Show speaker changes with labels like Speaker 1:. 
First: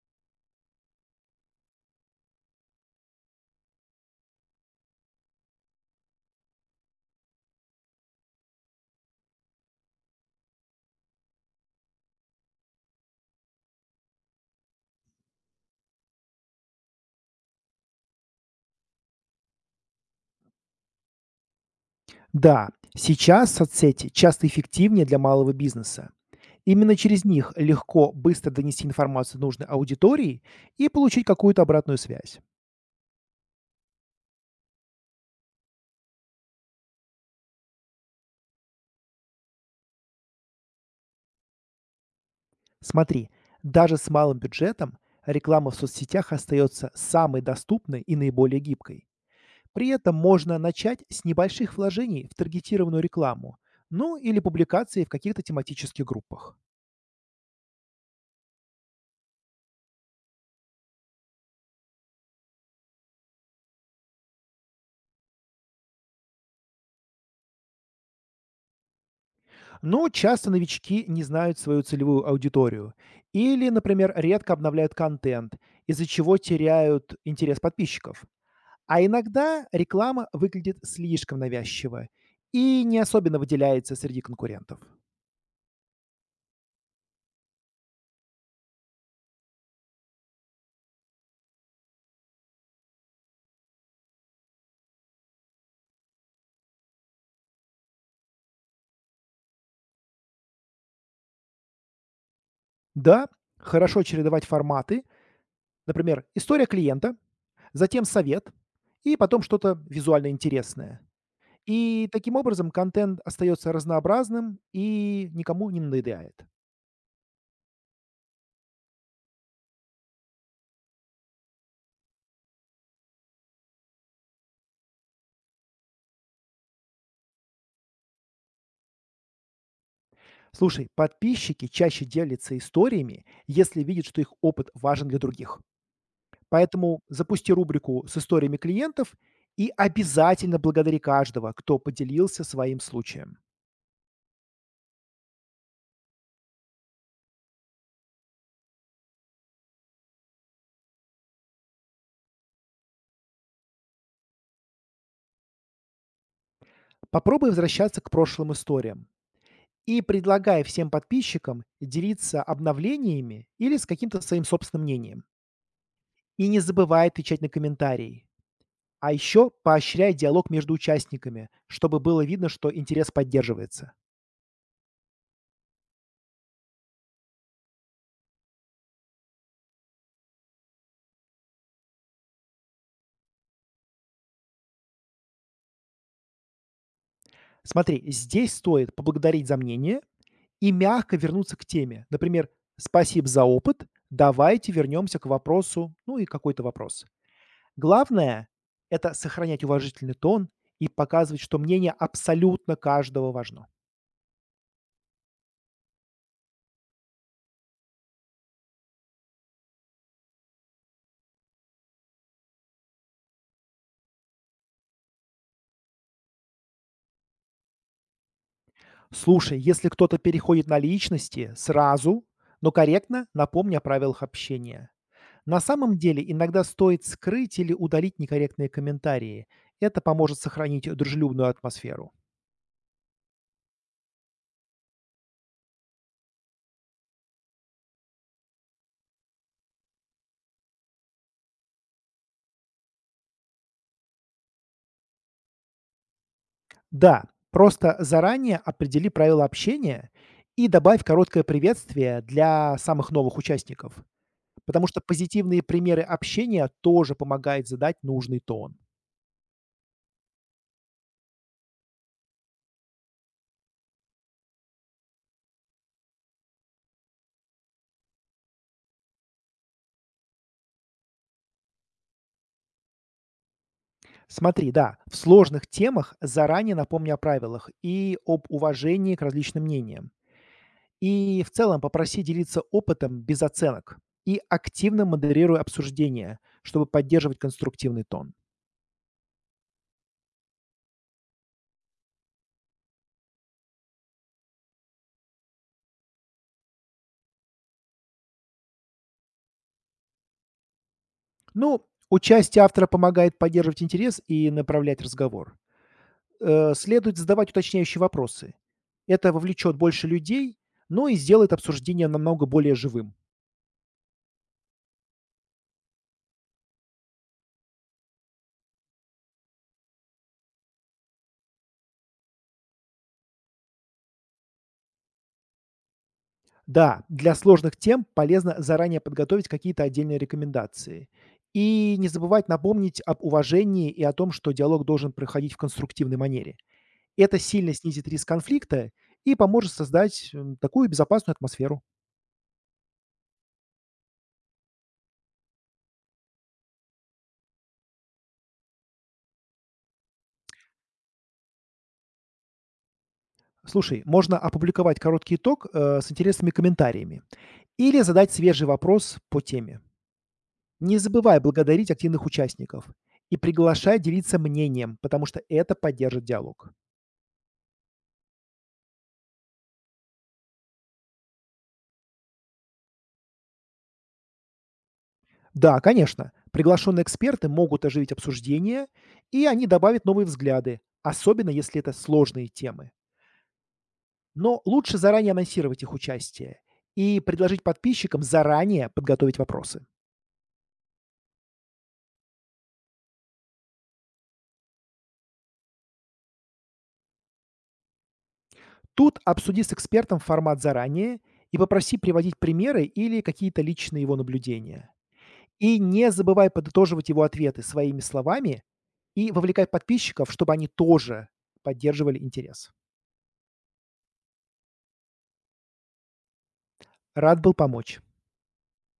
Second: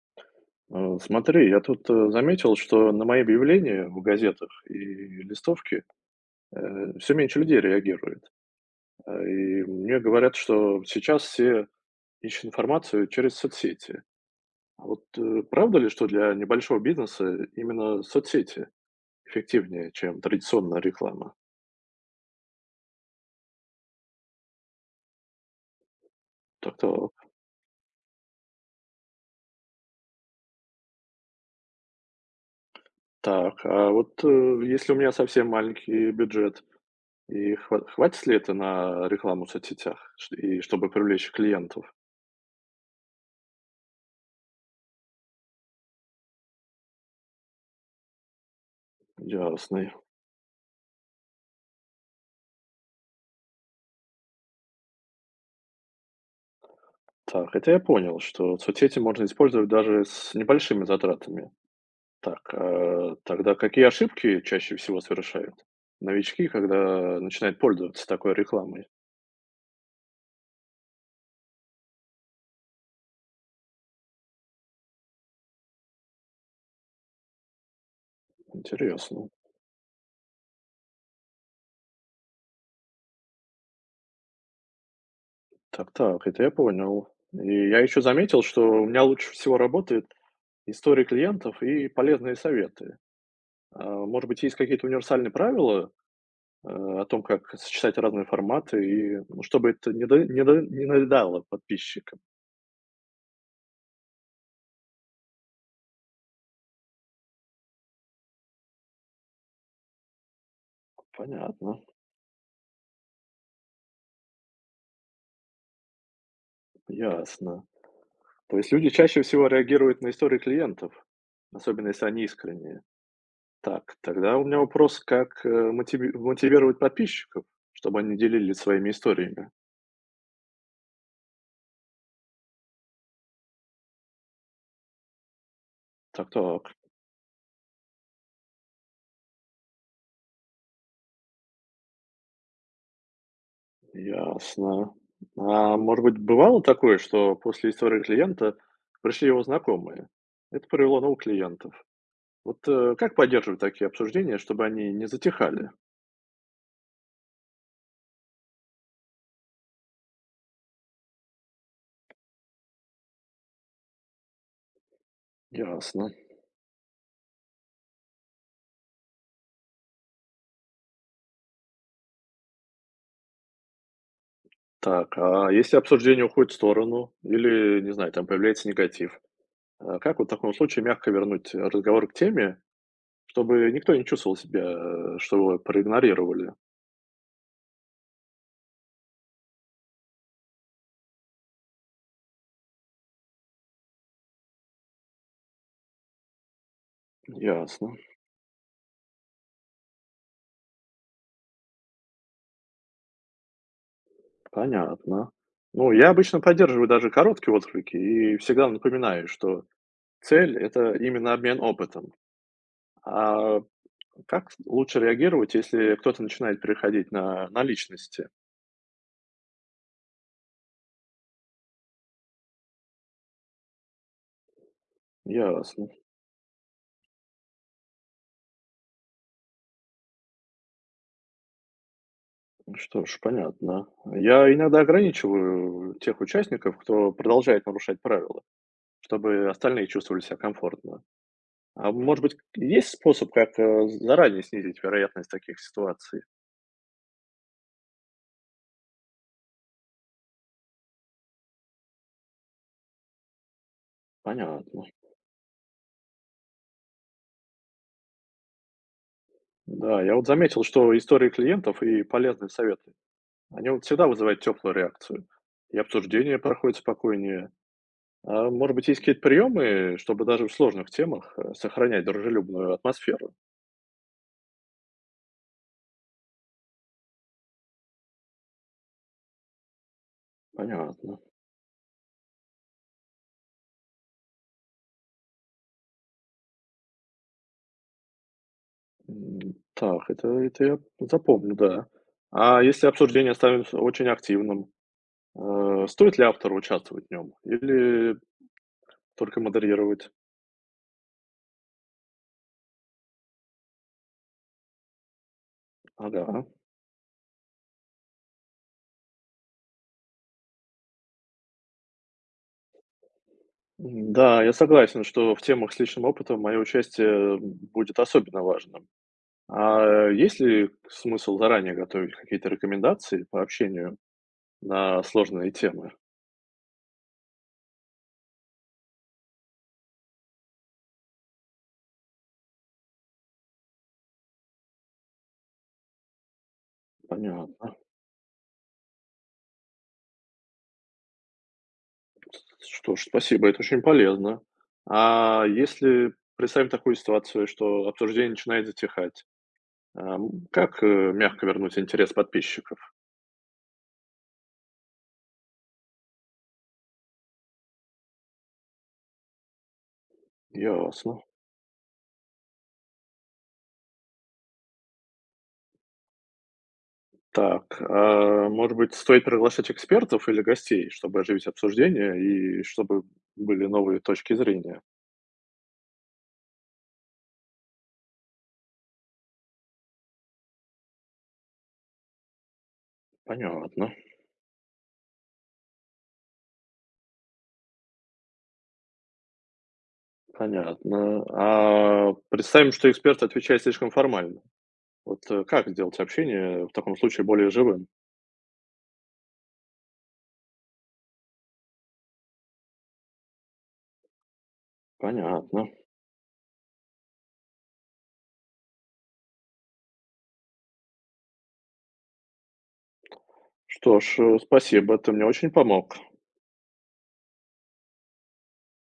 Speaker 1: Смотри, я тут заметил, что на мои объявления в газетах и листовке все меньше людей реагирует. И мне говорят, что сейчас все ищут информацию через соцсети. А вот правда ли, что для небольшого бизнеса именно соцсети эффективнее, чем традиционная реклама?
Speaker 2: Да, сейчас соцсети часто эффективнее для малого бизнеса. Именно
Speaker 1: Так-то
Speaker 2: через них легко быстро донести информацию нужной аудитории и получить какую-то обратную связь.
Speaker 1: так. А вот если у меня совсем маленький бюджет, и хватит ли это на рекламу в соцсетях, и чтобы привлечь клиентов?
Speaker 2: Смотри, даже с малым бюджетом реклама в соцсетях остается самой доступной и наиболее гибкой.
Speaker 1: Ясно.
Speaker 2: При этом можно начать с небольших вложений в таргетированную рекламу, ну или публикации в каких-то тематических группах.
Speaker 1: Так, это я понял, что соцсети можно использовать даже с небольшими затратами. Так, а тогда какие ошибки чаще всего совершают новички, когда начинают пользоваться такой рекламой?
Speaker 2: Но часто новички не знают свою целевую аудиторию или, например, редко обновляют контент, из-за чего теряют интерес подписчиков. А
Speaker 1: Интересно.
Speaker 2: иногда реклама выглядит слишком навязчиво и не особенно выделяется среди конкурентов.
Speaker 1: Так, так, это я понял. И я еще заметил, что у меня лучше всего работает история клиентов и полезные советы. А, может быть, есть какие-то универсальные правила о том, как сочетать разные форматы, и ну, чтобы это не надоедало подписчикам?
Speaker 2: Да, хорошо чередовать форматы. Например, история клиента, затем совет и потом что-то визуально интересное.
Speaker 1: Понятно,
Speaker 2: И таким образом контент остается разнообразным и никому не надоедает.
Speaker 1: ясно. То есть люди чаще всего реагируют на истории клиентов, особенно если они искренние. Так, тогда у меня вопрос, как мотивировать подписчиков, чтобы они делились своими историями.
Speaker 2: Слушай, подписчики чаще делятся историями, если видят, что их опыт важен для других.
Speaker 1: Так, так,
Speaker 2: Поэтому запусти рубрику с историями клиентов и обязательно благодари каждого, кто поделился своим случаем.
Speaker 1: ясно. А может быть, бывало такое, что после истории клиента пришли его знакомые? Это привело новых клиентов. Вот как поддерживать такие обсуждения, чтобы они не затихали?
Speaker 2: Попробуй возвращаться к прошлым историям. И предлагая всем подписчикам делиться обновлениями или с каким-то своим собственным мнением.
Speaker 1: Ясно.
Speaker 2: И не забывай отвечать на комментарии. А еще поощряй диалог между участниками, чтобы было видно, что интерес поддерживается.
Speaker 1: Так, а если обсуждение уходит в сторону или, не знаю, там появляется негатив? А как вот в таком случае мягко вернуть разговор к теме, чтобы никто не чувствовал себя, что его проигнорировали?
Speaker 2: Смотри, здесь стоит поблагодарить за мнение и мягко вернуться к теме. Например, спасибо за опыт, давайте вернемся к вопросу, ну и какой-то вопрос.
Speaker 1: Ясно,
Speaker 2: Главное– это сохранять уважительный тон и показывать, что мнение абсолютно каждого важно.
Speaker 1: понятно. Ну, я обычно поддерживаю даже короткие отклики и всегда напоминаю, что цель – это именно обмен опытом. А как лучше реагировать, если кто-то начинает переходить на личности?
Speaker 2: Слушай, если кто-то переходит на личности, сразу, но корректно напомни о правилах общения. На
Speaker 1: Ясно.
Speaker 2: самом деле иногда стоит скрыть или удалить некорректные комментарии. Это поможет сохранить дружелюбную атмосферу.
Speaker 1: Ну что ж, понятно. Я иногда ограничиваю тех участников, кто продолжает нарушать правила, чтобы остальные чувствовали себя комфортно. А может быть, есть способ, как, заранее снизить вероятность таких ситуаций?
Speaker 2: Да, просто заранее определи правила общения и добавь короткое приветствие для самых новых участников,
Speaker 1: Понятно.
Speaker 2: потому что позитивные примеры общения тоже помогают задать нужный тон.
Speaker 1: Да, я вот заметил, что истории клиентов и полезные советы, они вот всегда вызывают теплую реакцию. И обсуждение проходит спокойнее. А может быть, есть какие-то приемы, чтобы даже в сложных темах сохранять дружелюбную атмосферу?
Speaker 2: Смотри, да, в сложных темах заранее напомни о правилах и об уважении к различным мнениям.
Speaker 1: Понятно.
Speaker 2: И в целом попроси делиться опытом без оценок и активно модерируй обсуждение, чтобы поддерживать конструктивный тон.
Speaker 1: М, так, это я запомню, да. А если обсуждение становится очень активным, стоит ли автору участвовать в нем или только модерировать?
Speaker 2: Ну, участие автора помогает поддерживать интерес и направлять разговор.
Speaker 1: Ага.
Speaker 2: Следует задавать уточняющие вопросы. Это вовлечет больше людей, но и сделает обсуждение намного более живым.
Speaker 1: Да, я согласен, что в темах с личным опытом мое участие будет особенно важным. А есть ли смысл заранее готовить какие-то рекомендации по общению на сложные темы?
Speaker 2: Да, для сложных тем полезно заранее подготовить какие-то отдельные рекомендации. И не забывать напомнить об уважении и о том, что диалог должен проходить в конструктивной манере. Это сильно
Speaker 1: Понятно.
Speaker 2: снизит риск конфликта и поможет создать, такую безопасную атмосферу.
Speaker 1: Что ж, спасибо, это очень полезно. А если представим такую ситуацию, что обсуждение начинает затихать, ам, как, э, мягко вернуть интерес подписчиков?
Speaker 2: Слушай, можно опубликовать короткий итог, с интересными комментариями или задать свежий вопрос по теме. Не
Speaker 1: Ясно.
Speaker 2: забывай благодарить активных участников и приглашай делиться мнением, потому что это поддержит диалог.
Speaker 1: Так, а, может быть, стоит приглашать экспертов или гостей, чтобы оживить обсуждение и чтобы были новые точки зрения?
Speaker 2: Да, конечно. Приглашенные эксперты могут оживить обсуждение, и они добавят новые взгляды, особенно если это сложные темы.
Speaker 1: Понятно,
Speaker 2: Но лучше заранее анонсировать их участие и предложить подписчикам заранее подготовить вопросы.
Speaker 1: понятно. А представим, что эксперт отвечает слишком формально. Вот как сделать общение в таком случае более живым?
Speaker 2: Тут обсуди с экспертом формат заранее и попроси приводить примеры или какие-то личные его наблюдения.
Speaker 1: Понятно.
Speaker 2: И не забывай подытоживать его ответы своими словами и вовлекай подписчиков, чтобы они тоже поддерживали интерес.
Speaker 1: Что ж, спасибо, ты мне очень помог.
Speaker 2: Рад был помочь.